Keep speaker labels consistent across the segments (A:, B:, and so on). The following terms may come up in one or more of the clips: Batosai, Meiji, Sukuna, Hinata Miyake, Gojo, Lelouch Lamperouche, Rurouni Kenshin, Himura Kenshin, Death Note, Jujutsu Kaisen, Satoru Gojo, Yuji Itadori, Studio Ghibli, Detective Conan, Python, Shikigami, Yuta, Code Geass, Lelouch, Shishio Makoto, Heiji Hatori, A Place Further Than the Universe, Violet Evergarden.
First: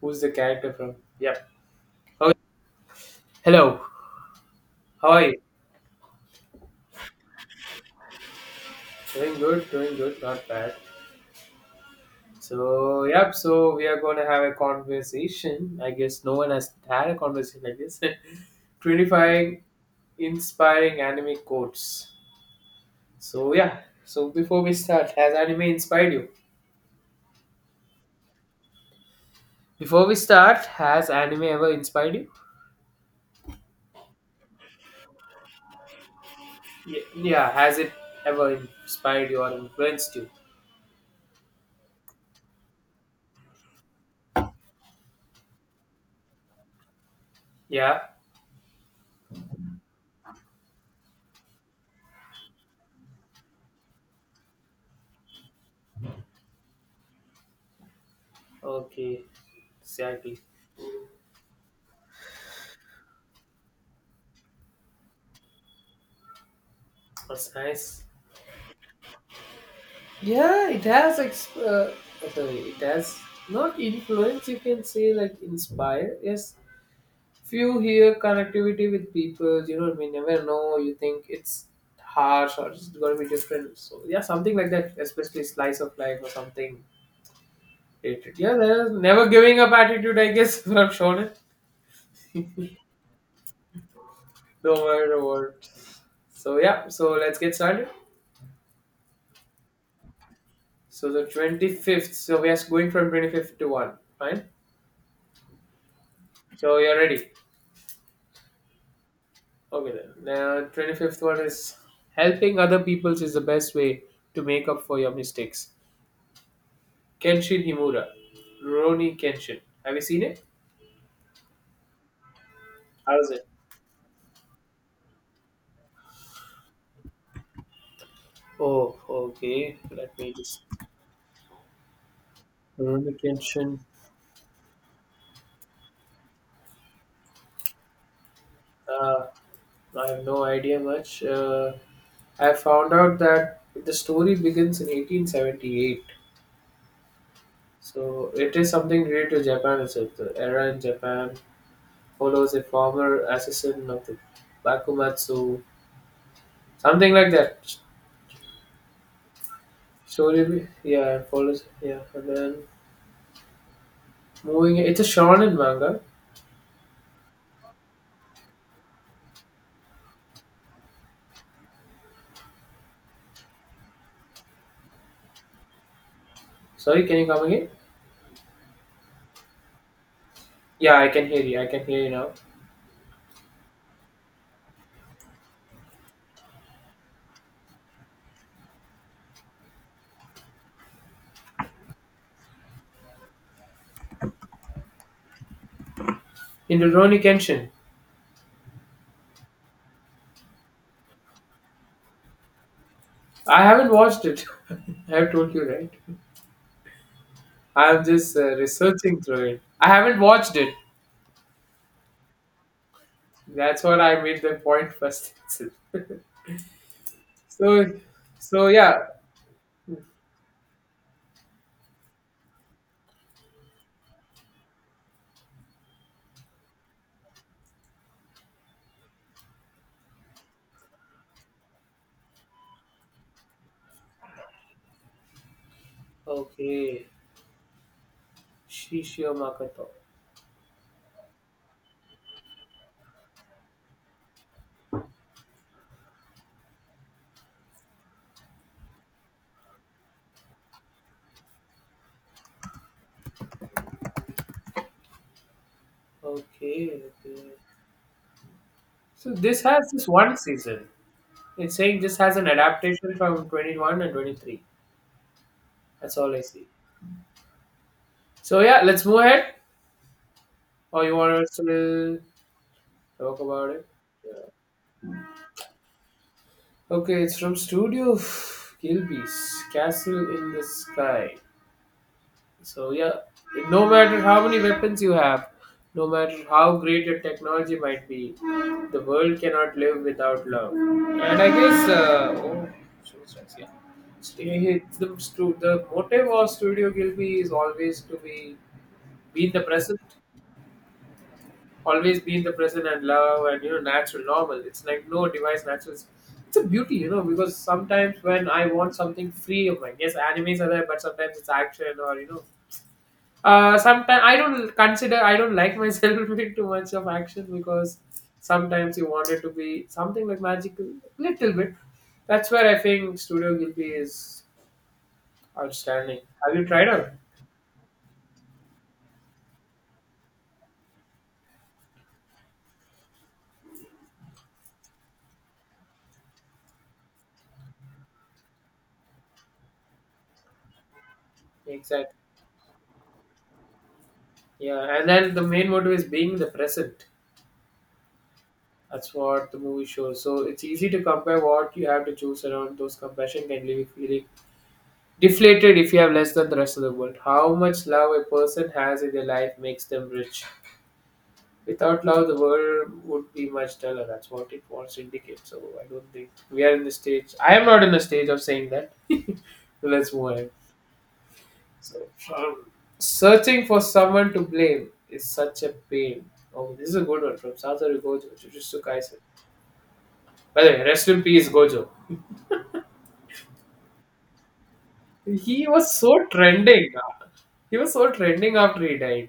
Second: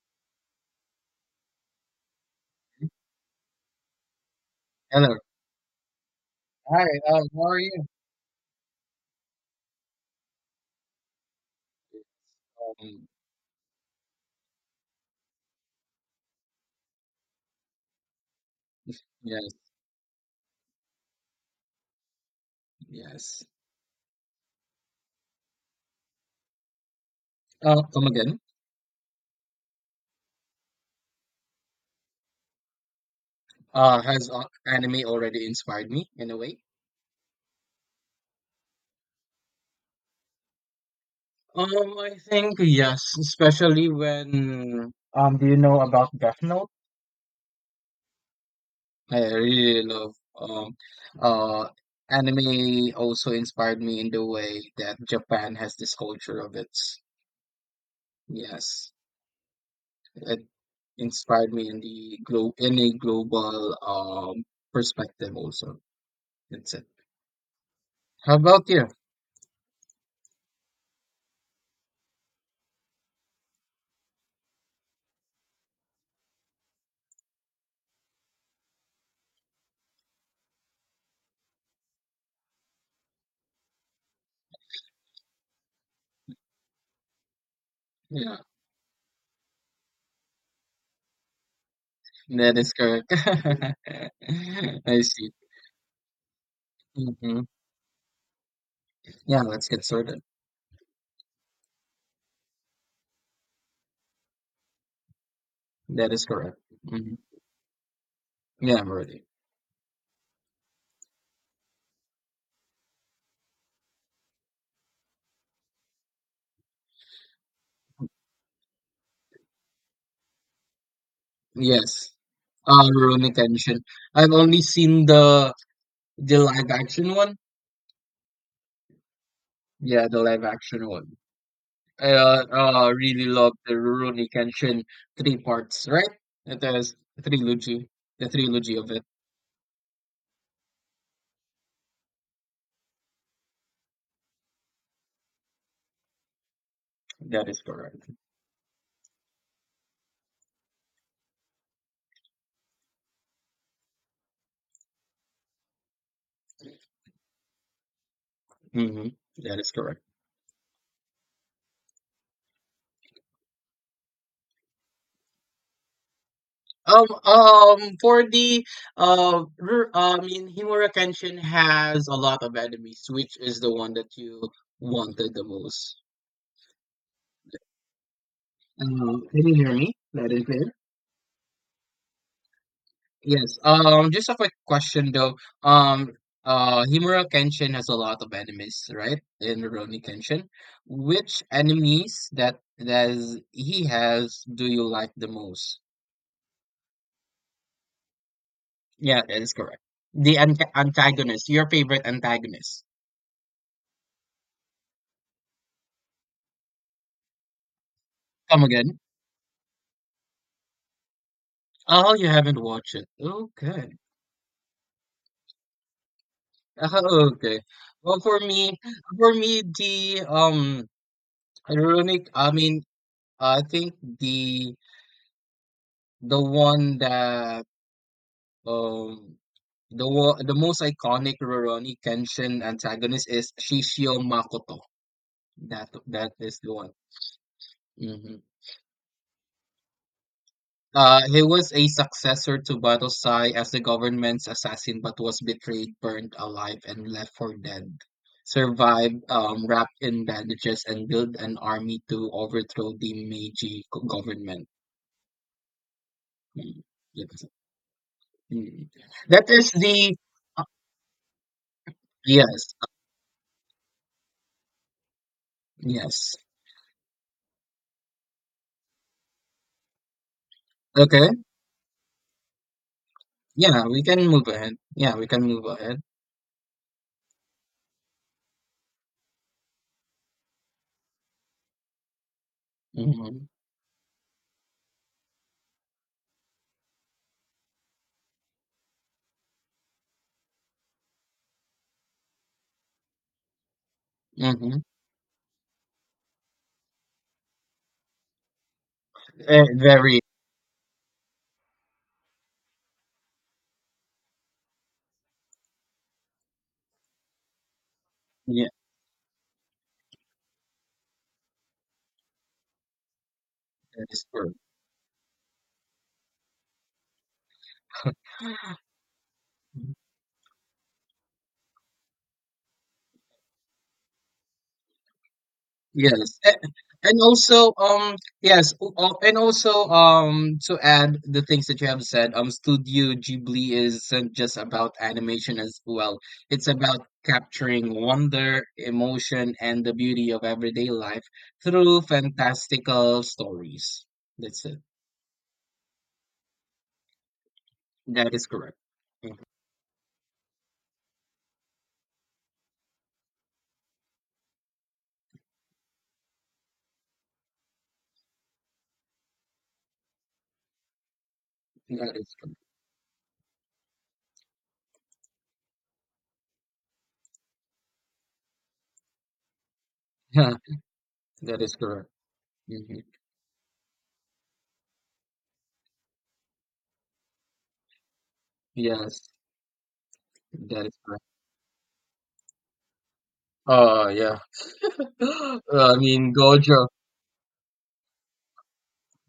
A: Who's the character from? Yep. Oh, hello. How
B: Hello.
A: are you?
B: Hi. How are you?
A: Doing good, doing good, not bad. So,
B: Um,
A: yep. So we are gonna have a conversation. I guess no one has had a conversation like this.
B: yes.
A: 25 inspiring anime quotes.
B: Yes.
A: So yeah. So before we start, has anime inspired you?
B: Come again.
A: Before we start, has anime ever inspired you?
B: Has anime already inspired me in a way?
A: Yeah, yeah. Has it ever inspired you or influenced you?
B: Um, I think yes, especially when do you know about Death Note?
A: Yeah.
B: I really love um, uh, anime. Also inspired me in the way that Japan has this culture of its. Yes,
A: Okay. Exactly.
B: it inspired me in the glo in a global perspective. Also, that's it.
A: That's nice.
B: How about you?
A: Yeah, it has sorry, it has not influence. You can say like inspire. Yes, few here connectivity with people, you know, we never know. You think it's harsh or it's going to be different. So yeah, something like that, especially slice of life or something related.
B: Yeah,
A: Yeah, there's never giving up attitude. I guess from Shonen, no
B: that is correct. I
A: matter
B: see.
A: what. So yeah, so let's
B: hmm
A: get started.
B: Yeah, let's get started.
A: So the 25th. So we are going from 25th to one. Fine.
B: That is correct.
A: So you're
B: hmm
A: ready.
B: Yeah, I'm ready.
A: Okay then. Now, 25th one is helping other people's is the best way to make up for your mistakes. Kenshin Himura, Rurouni Kenshin. Have you seen it?
B: Yes.
A: How is
B: Rurouni
A: it?
B: Kenshin. I've only seen the live action one.
A: Oh, okay.
B: Yeah,
A: Let
B: the
A: me
B: live
A: just.
B: action one. I
A: Rurouni
B: really love
A: Kenshin.
B: the Rurouni Kenshin three parts, right? It is trilogy, the trilogy of it.
A: Uh, I have no idea much. I found out that the story begins in 1878.
B: That is correct.
A: So it is something related to Japan itself. The era in Japan follows a former assassin of the Bakumatsu, something like that.
B: Mm-hmm. That is correct.
A: Story, yeah, it follows, yeah, and then moving. It's a shonen manga.
B: For the I mean, Himurakension has a lot of enemies, which is the one that you wanted the most.
A: Sorry, can you come again?
B: Can you hear me? That is it.
A: Yeah, I can hear you. I can hear you now.
B: Yes. Just a quick question though. Um, Himura Kenshin has a lot of enemies, right? In Rurouni Kenshin, which enemies that is, he has do you like the most?
A: In Rurouni Kenshin,
B: Yeah, that is correct. The antagonist, your favorite antagonist.
A: I haven't watched it. I have told you right. I'm just
B: Come again.
A: researching through it. I haven't watched it.
B: Oh, you haven't watched it.
A: That's
B: Okay.
A: what I made the point first.
B: Okay.
A: so,
B: Well,
A: so yeah.
B: for me, the ironic. I mean, I think the the one that um the one the most iconic Rurouni Kenshin antagonist is Shishio Makoto. That is the one.
A: Okay,
B: Mhm.
A: Shishio Makoto.
B: He was a successor to Batosai as the government's assassin, but was betrayed, burned alive, and left for dead. Survived, wrapped in bandages, and built an army to overthrow the Meiji government. Mm,
A: Okay, okay.
B: yes. Mm.
A: So
B: That
A: this
B: is
A: has this
B: the
A: one season. It's saying this has an
B: Yes,
A: adaptation from 21 and 23. That's all
B: yes.
A: I see. So yeah, let's move ahead. Or you
B: Okay,
A: want us to talk about
B: yeah,
A: it?
B: we can move
A: Yeah.
B: ahead. Yeah, we can move ahead.
A: Okay, it's from Studio Gilby's Castle in the Sky. So yeah,
B: Mm-hmm.
A: no matter how many weapons you have, no matter how great your technology might be, the world cannot live without love. And I guess yeah.
B: Mm-hmm.
A: It's the, the motive of Studio Gilby is always to be in the present,
B: Very,
A: always be in the present, and love and, you know, natural, normal. It's like no device, natural. It's a beauty, you know, because sometimes when I
B: yeah,
A: want something free of my, yes, animes are there, but sometimes it's action or, you know,
B: that
A: sometimes
B: is
A: I
B: true.
A: don't consider, I don't like myself doing too much of action because sometimes you want it to be something like magical, little bit. That's where I think Studio Ghibli is outstanding.
B: Yes,
A: Have
B: a-
A: you tried out?
B: and also, yes, and also, to add the things that you have said, Studio Ghibli isn't just about animation as well. It's about capturing wonder, emotion, and the beauty of everyday life through
A: Exactly.
B: fantastical stories. That's it.
A: Yeah, and then the main motive is being the present.
B: That is correct.
A: That's
B: Mhm.
A: what the movie shows. So it's easy to compare what you have to choose around. Those compassion can leave you feeling deflated if you have less than the rest of the world. How much love a person has in their life makes them rich. Without
B: That
A: love,
B: is
A: the
B: correct.
A: world would be much duller. That's what it wants to indicate. So I don't think we are in the stage. I am not in the stage of saying that. So let's move on.
B: That is
A: So
B: correct.
A: um,
B: hmm
A: searching for someone to blame is such a pain. Oh, this is a good one from Satoru Gojo, Jujutsu Kaisen.
B: Yes,
A: By the way,
B: that is
A: rest in
B: correct.
A: peace, Gojo.
B: Oh, yeah.
A: He was
B: I
A: so
B: mean, Gojo.
A: trending. He was so trending after he died.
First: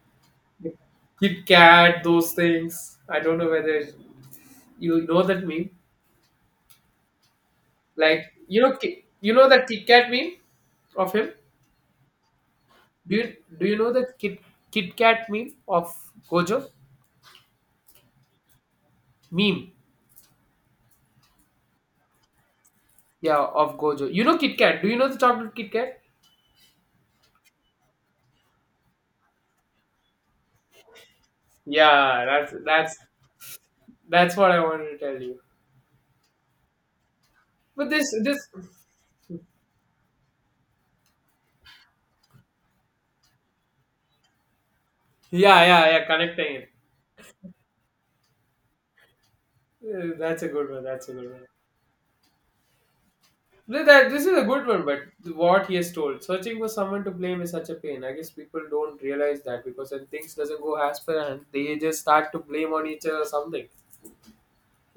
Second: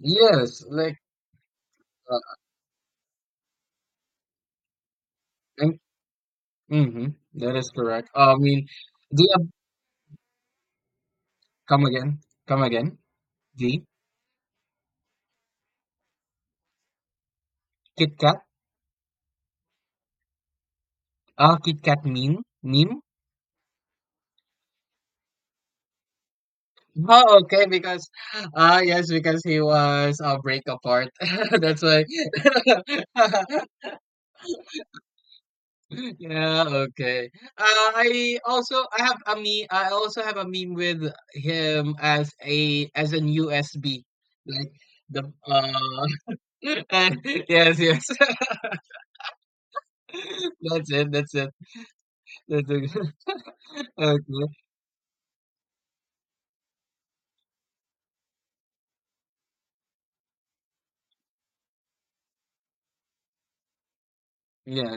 B: Yes, like.
A: Kit Kat, those things. I don't know whether you know that meme.
B: And mhm, that is correct.
A: Like,
B: I
A: you
B: mean,
A: know,
B: do
A: you know
B: you
A: that Kit Kat meme of him.
B: come again? Come again?
A: Do you
B: The
A: know that Kit Kat meme of Gojo
B: Kit Kat?
A: meme?
B: Ah, Kit Kat meme? Meme?
A: Yeah, of Gojo. You know Kit Kat. Do you know the chocolate Kit Kat?
B: Oh, okay, because ah yes, because he was a break apart. That's why.
A: Yeah, that's that's what I wanted to tell you.
B: Yeah, okay.
A: But this this
B: I have a meme. I also have a meme with him as a as an USB, like the
A: yeah, yeah, yeah,
B: uh
A: connecting it.
B: yes, yes.
A: That's a good one.
B: That's
A: That's a
B: it.
A: good
B: That's
A: one.
B: it. That's it.
A: No, that this is a
B: Okay.
A: good one, but what he has told, searching for someone to blame is such a pain. I guess people don't realize that because when things doesn't go as planned, they just start to blame on each other or something.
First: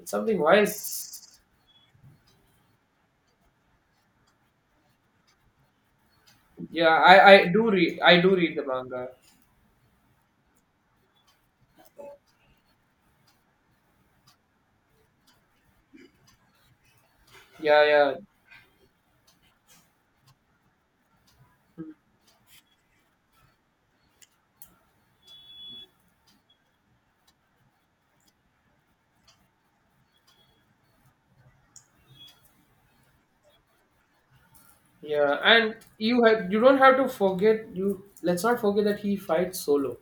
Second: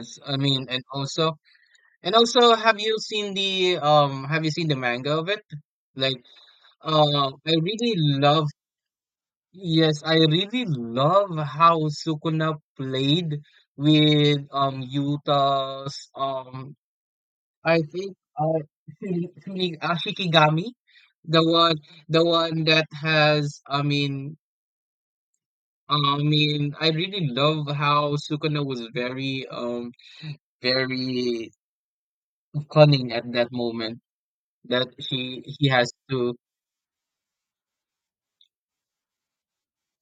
A: It's
B: I
A: something
B: mean,
A: wise.
B: and also, have you seen the um? Have you seen the manga of it? Like,
A: Yeah, I I
B: I
A: do
B: really
A: read I do
B: love.
A: read the manga.
B: Yes, I really love how Sukuna played with Yuta's. I
A: Yeah, yeah,
B: think Shikigami, the one, the one that has. I mean, I mean, I really love how Sukuna was very cunning at that moment that
A: yeah.
B: he
A: And
B: has
A: you
B: to
A: have, you don't have to forget you. Let's not forget that he fights solo.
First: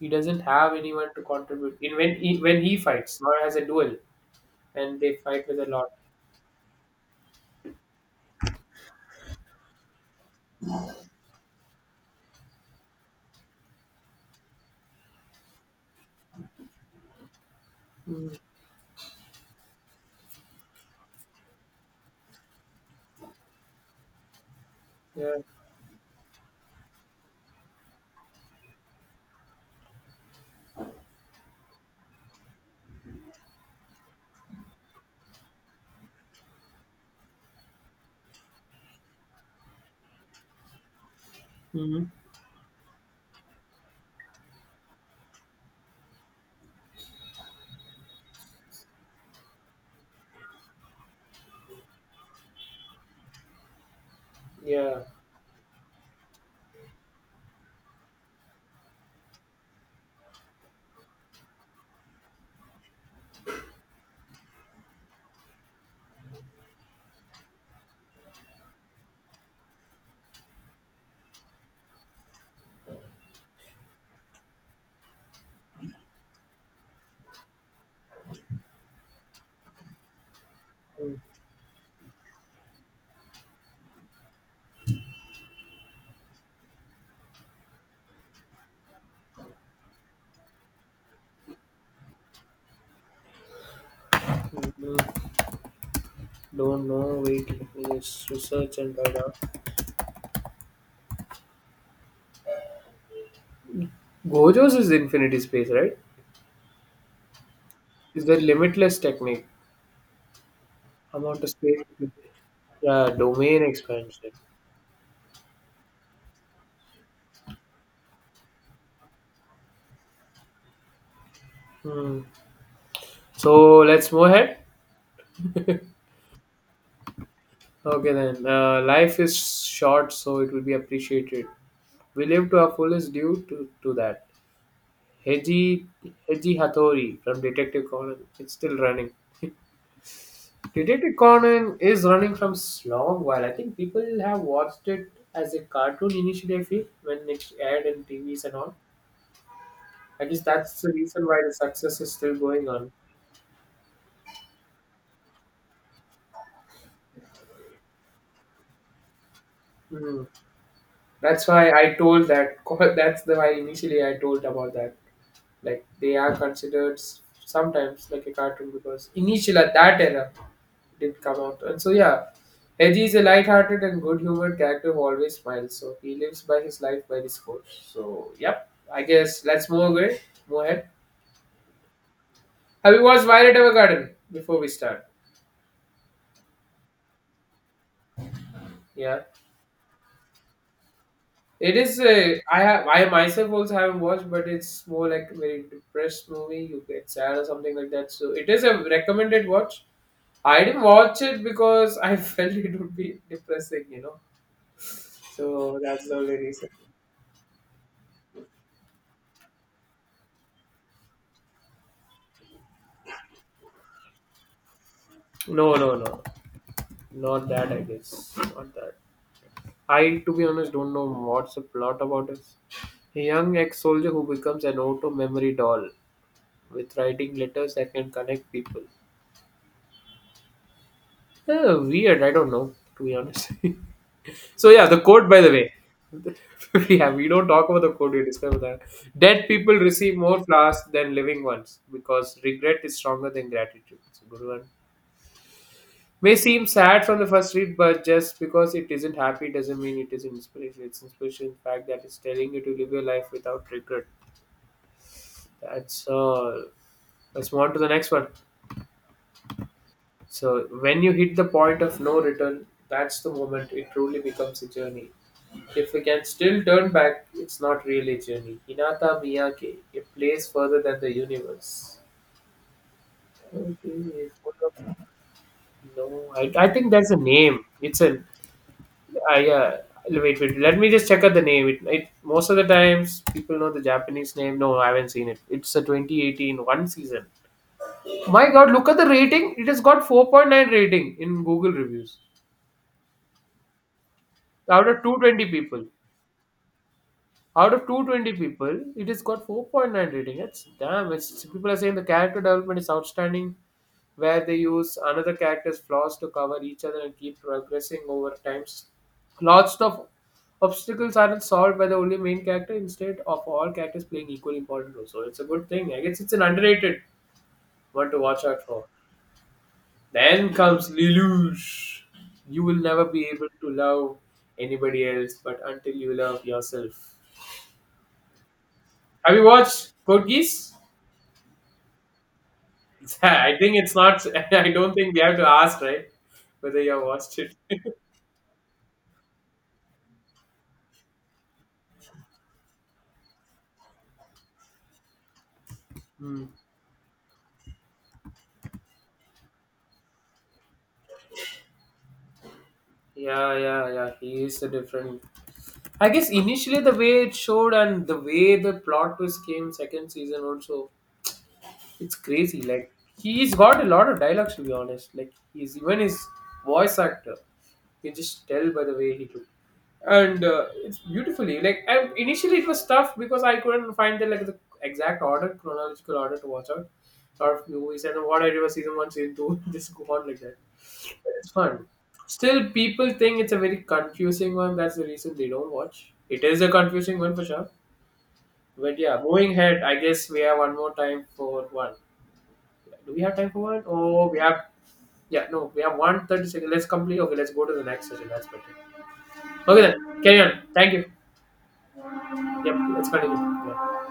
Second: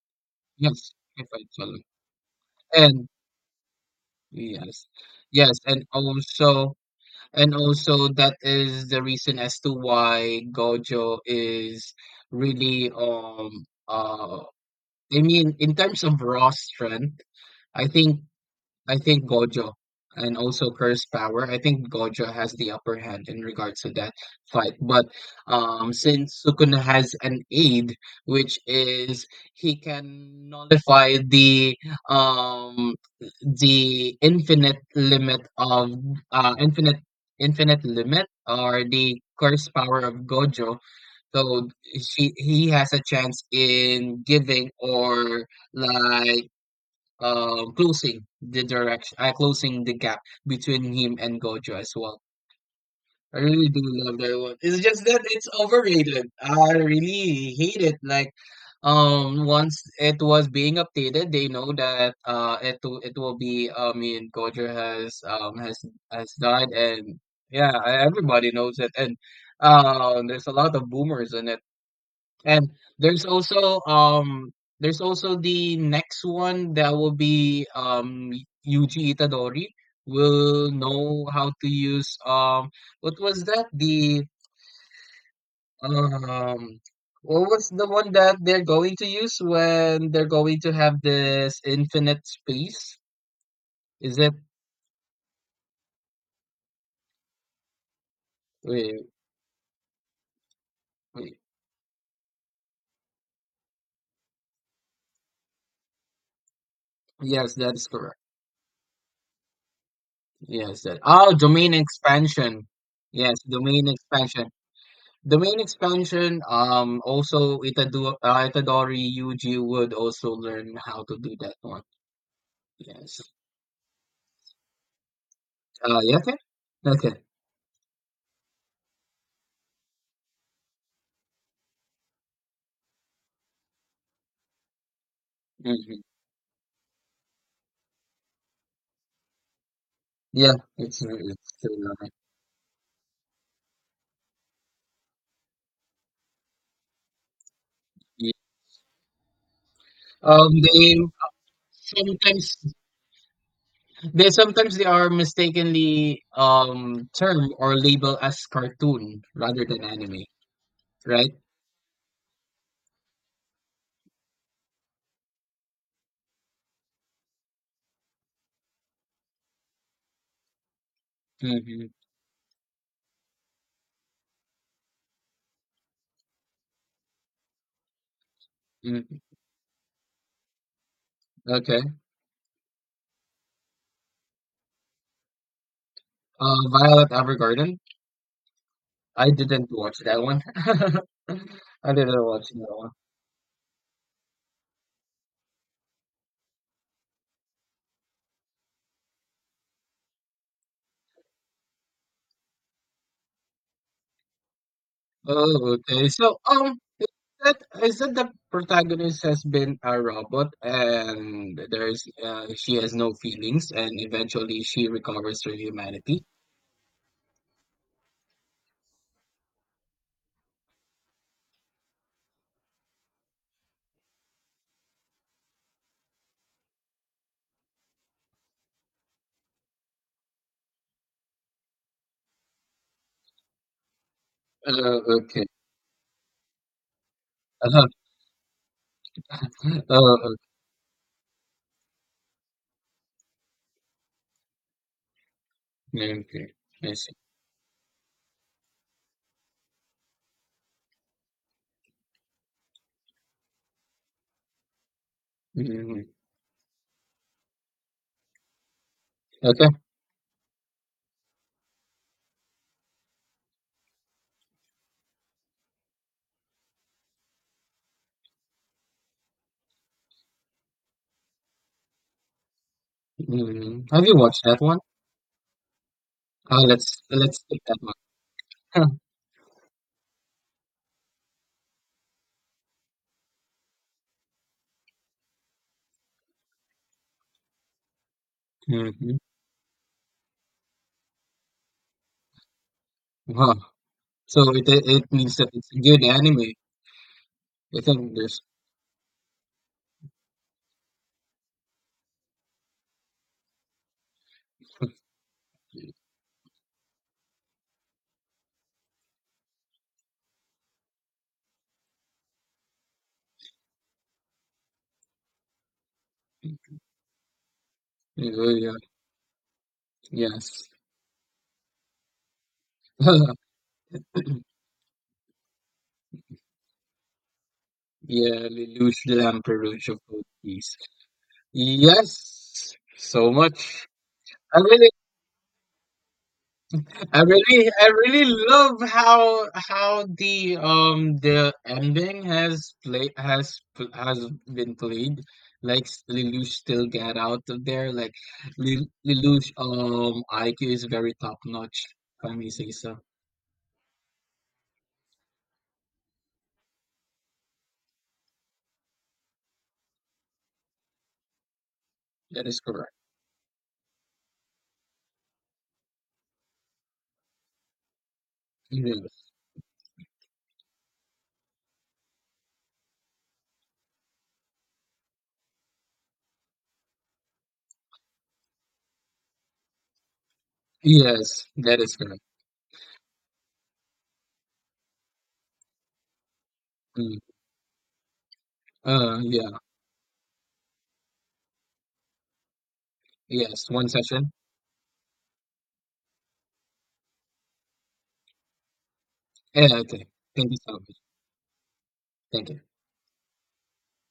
A: He doesn't have
B: yes
A: anyone to
B: if I tell
A: contribute
B: him.
A: in when when he
B: And
A: fights, not as a duel,
B: yes,
A: and they fight with
B: yes
A: a lot.
B: and also that is the reason as to why Gojo is really I mean in terms of raw strength I think I think Gojo and also Curse Power. I think Gojo has the upper hand in regards to that fight. But
A: Yeah.
B: since Sukuna has an aid, which is he can nullify um the infinite limit of uh infinite infinite limit or the curse power of Gojo. So
A: hmm
B: she he has a chance in giving or like closing the gap between him and Gojo as well. I really do love that one. It's
A: Yeah.
B: just that it's overrated. I really hate it. Like once it was being updated, they know that it will be I mean Gojo has has died and yeah, everybody knows it and there's a lot of boomers in it and there's also um there's also the next one that will be Yuji Itadori will
A: Hmm.
B: know how to use what was that? The um what was the one that they're going to use when they're going to have this infinite space? Is it
A: People Don't know. Wait, let research and
B: Wait,
A: data.
B: wait.
A: Gojo's is infinity space, right?
B: Yes, that's correct.
A: Is the limitless technique
B: Yes, that oh
A: amount of
B: domain
A: space?
B: expansion.
A: Yeah,
B: Yes,
A: domain
B: domain
A: expansion.
B: expansion. The main expansion, also Itadori, Itadori Yuji would also learn how to do that one.
A: Hmm.
B: Yes.
A: So let's move ahead.
B: Yeah, okay. Okay.
A: Okay then. Life is short, so it will be appreciated. We live to our fullest due to that. Heiji
B: hmm
A: Heiji Hatori from Detective Conan. It's still running.
B: Yeah, it's
A: Detektikkonen
B: still,
A: is
B: uh,
A: running from long while. I think people have watched it as a cartoon initially, I feel, when it aired in
B: yeah.
A: TVs and all. I guess that's the
B: They
A: reason why the success is still
B: sometimes
A: going on.
B: they are mistakenly termed or labeled as cartoon rather than
A: Hmm.
B: anime, right?
A: That's why I told that. That's the why initially I told about that. Like they are considered sometimes like a cartoon because initially at that era did come out. And
B: Mm-hmm.
A: so, yeah, Edgy is a light-hearted and good-humored character who always smiles. So he lives by his life by this quote. So, yep, I
B: hmm
A: guess let's move away. Move ahead.
B: Okay.
A: Have you watched Violet Evergarden before we start?
B: Violet Evergarden.
A: Yeah,
B: I didn't watch that one.
A: it
B: I
A: is.
B: didn't watch
A: I
B: that
A: have.
B: one.
A: I myself also haven't watched, but it's more like a very depressed movie. You get sad or something like that. So it is a recommended watch. I didn't watch it because I felt it would be depressing, you know.
B: Oh,
A: So that's
B: okay.
A: the only
B: So,
A: reason.
B: that is that the protagonist has been a robot and there's she has no feelings and eventually she recovers her
A: No, no, no.
B: humanity?
A: Not that, I guess. Not that. I, to be honest, don't know what's the plot about it. A young ex soldier who becomes an auto memory doll with writing letters that can connect people. Eh, weird, I don't know, to be honest. So, yeah, the quote, by
B: Okay.
A: the way. Yeah, we don't talk about
B: Uh-huh.
A: the quote, we discover that. Dead people receive
B: Oh,
A: more flowers than living ones because regret is stronger than gratitude. It's a good one.
B: okay.
A: May
B: Okay.
A: seem
B: I
A: sad
B: see.
A: from the first read, but just because it isn't happy doesn't mean it is inspiration. It's inspiration, in fact, that is telling you to live your life without regret.
B: hmm
A: That's all. Let's move on to the next one.
B: Okay.
A: So, when you hit the point of no return, that's the moment it truly becomes a journey. If we can still turn back, it's not really a journey. Hinata Miyake, a place further than the universe. Okay,
B: Have you
A: it's
B: watched
A: full
B: that one?
A: of- No, I think
B: Let's
A: that's a
B: let's skip
A: name.
B: that
A: It's an
B: one.
A: I yeah, wait, wait. Let me just check out the name. It most of the times people know the Japanese name. No, I haven't seen it. It's a 2018 one season. My God, look at the
B: hmm
A: rating. It has got 4.9 rating in Google reviews
B: Wow. So it
A: out of
B: it means that
A: 220
B: it's a
A: people.
B: good anime.
A: Out
B: I
A: of
B: think
A: 220
B: there's.
A: people it has got 4.9 rating, it's damn, it's, people are saying the character development is outstanding, where they use another character's flaws to cover each other and keep progressing over times. Lots of obstacles aren't solved by the only main character, instead of all characters playing equally important roles. So it's a good thing, I guess, it's an underrated one to
B: Yeah,
A: watch out
B: yeah,
A: for. Then
B: yes.
A: comes Lelouch. You will never be able to love anybody else but until you love yourself.
B: Yeah, Lelouch
A: Have you
B: Lamperouche
A: watched
B: of both
A: Code Geass?
B: these. Yes, so
A: I think
B: much.
A: it's not.
B: I
A: I
B: really,
A: don't think we have to ask, right? Whether you have watched it.
B: I really love how the ending has been played. Like
A: Hmm.
B: Lelouch still get out of there. Like Lelouch, IQ is very top notch. If I may say so,
A: Yeah, yeah, yeah. He is a different. I guess initially the way it showed and the way the plot twist came second season also. It's
B: that is
A: crazy. Like
B: correct.
A: he's got a lot of dialogues, to be honest. Like he's even his voice actor. You can just tell by the
B: Yeah.
A: way he took. And it's beautifully like, and initially it was tough because I couldn't find the, like, the exact order, chronological order to watch out sort of movies. And what I did was season one, season two, just go on like that. But
B: Yes,
A: it's
B: that
A: fun.
B: is correct.
A: Still, people think it's a very confusing one. That's the reason they don't watch. It is a confusing
B: Mm.
A: one for sure. But yeah, moving
B: Yeah,
A: ahead, I guess we have one more time for one. Do we have time for
B: yes,
A: one?
B: one
A: Oh,
B: session.
A: we have. Yeah, no, we have one thirty second. Let's complete. Okay, let's go to the next session. That's better.
B: Yeah,
A: Okay
B: okay.
A: then, carry
B: Thank
A: on.
B: you so
A: Thank
B: much.
A: you.
B: Thank you.
A: Yep, let's continue. Yeah.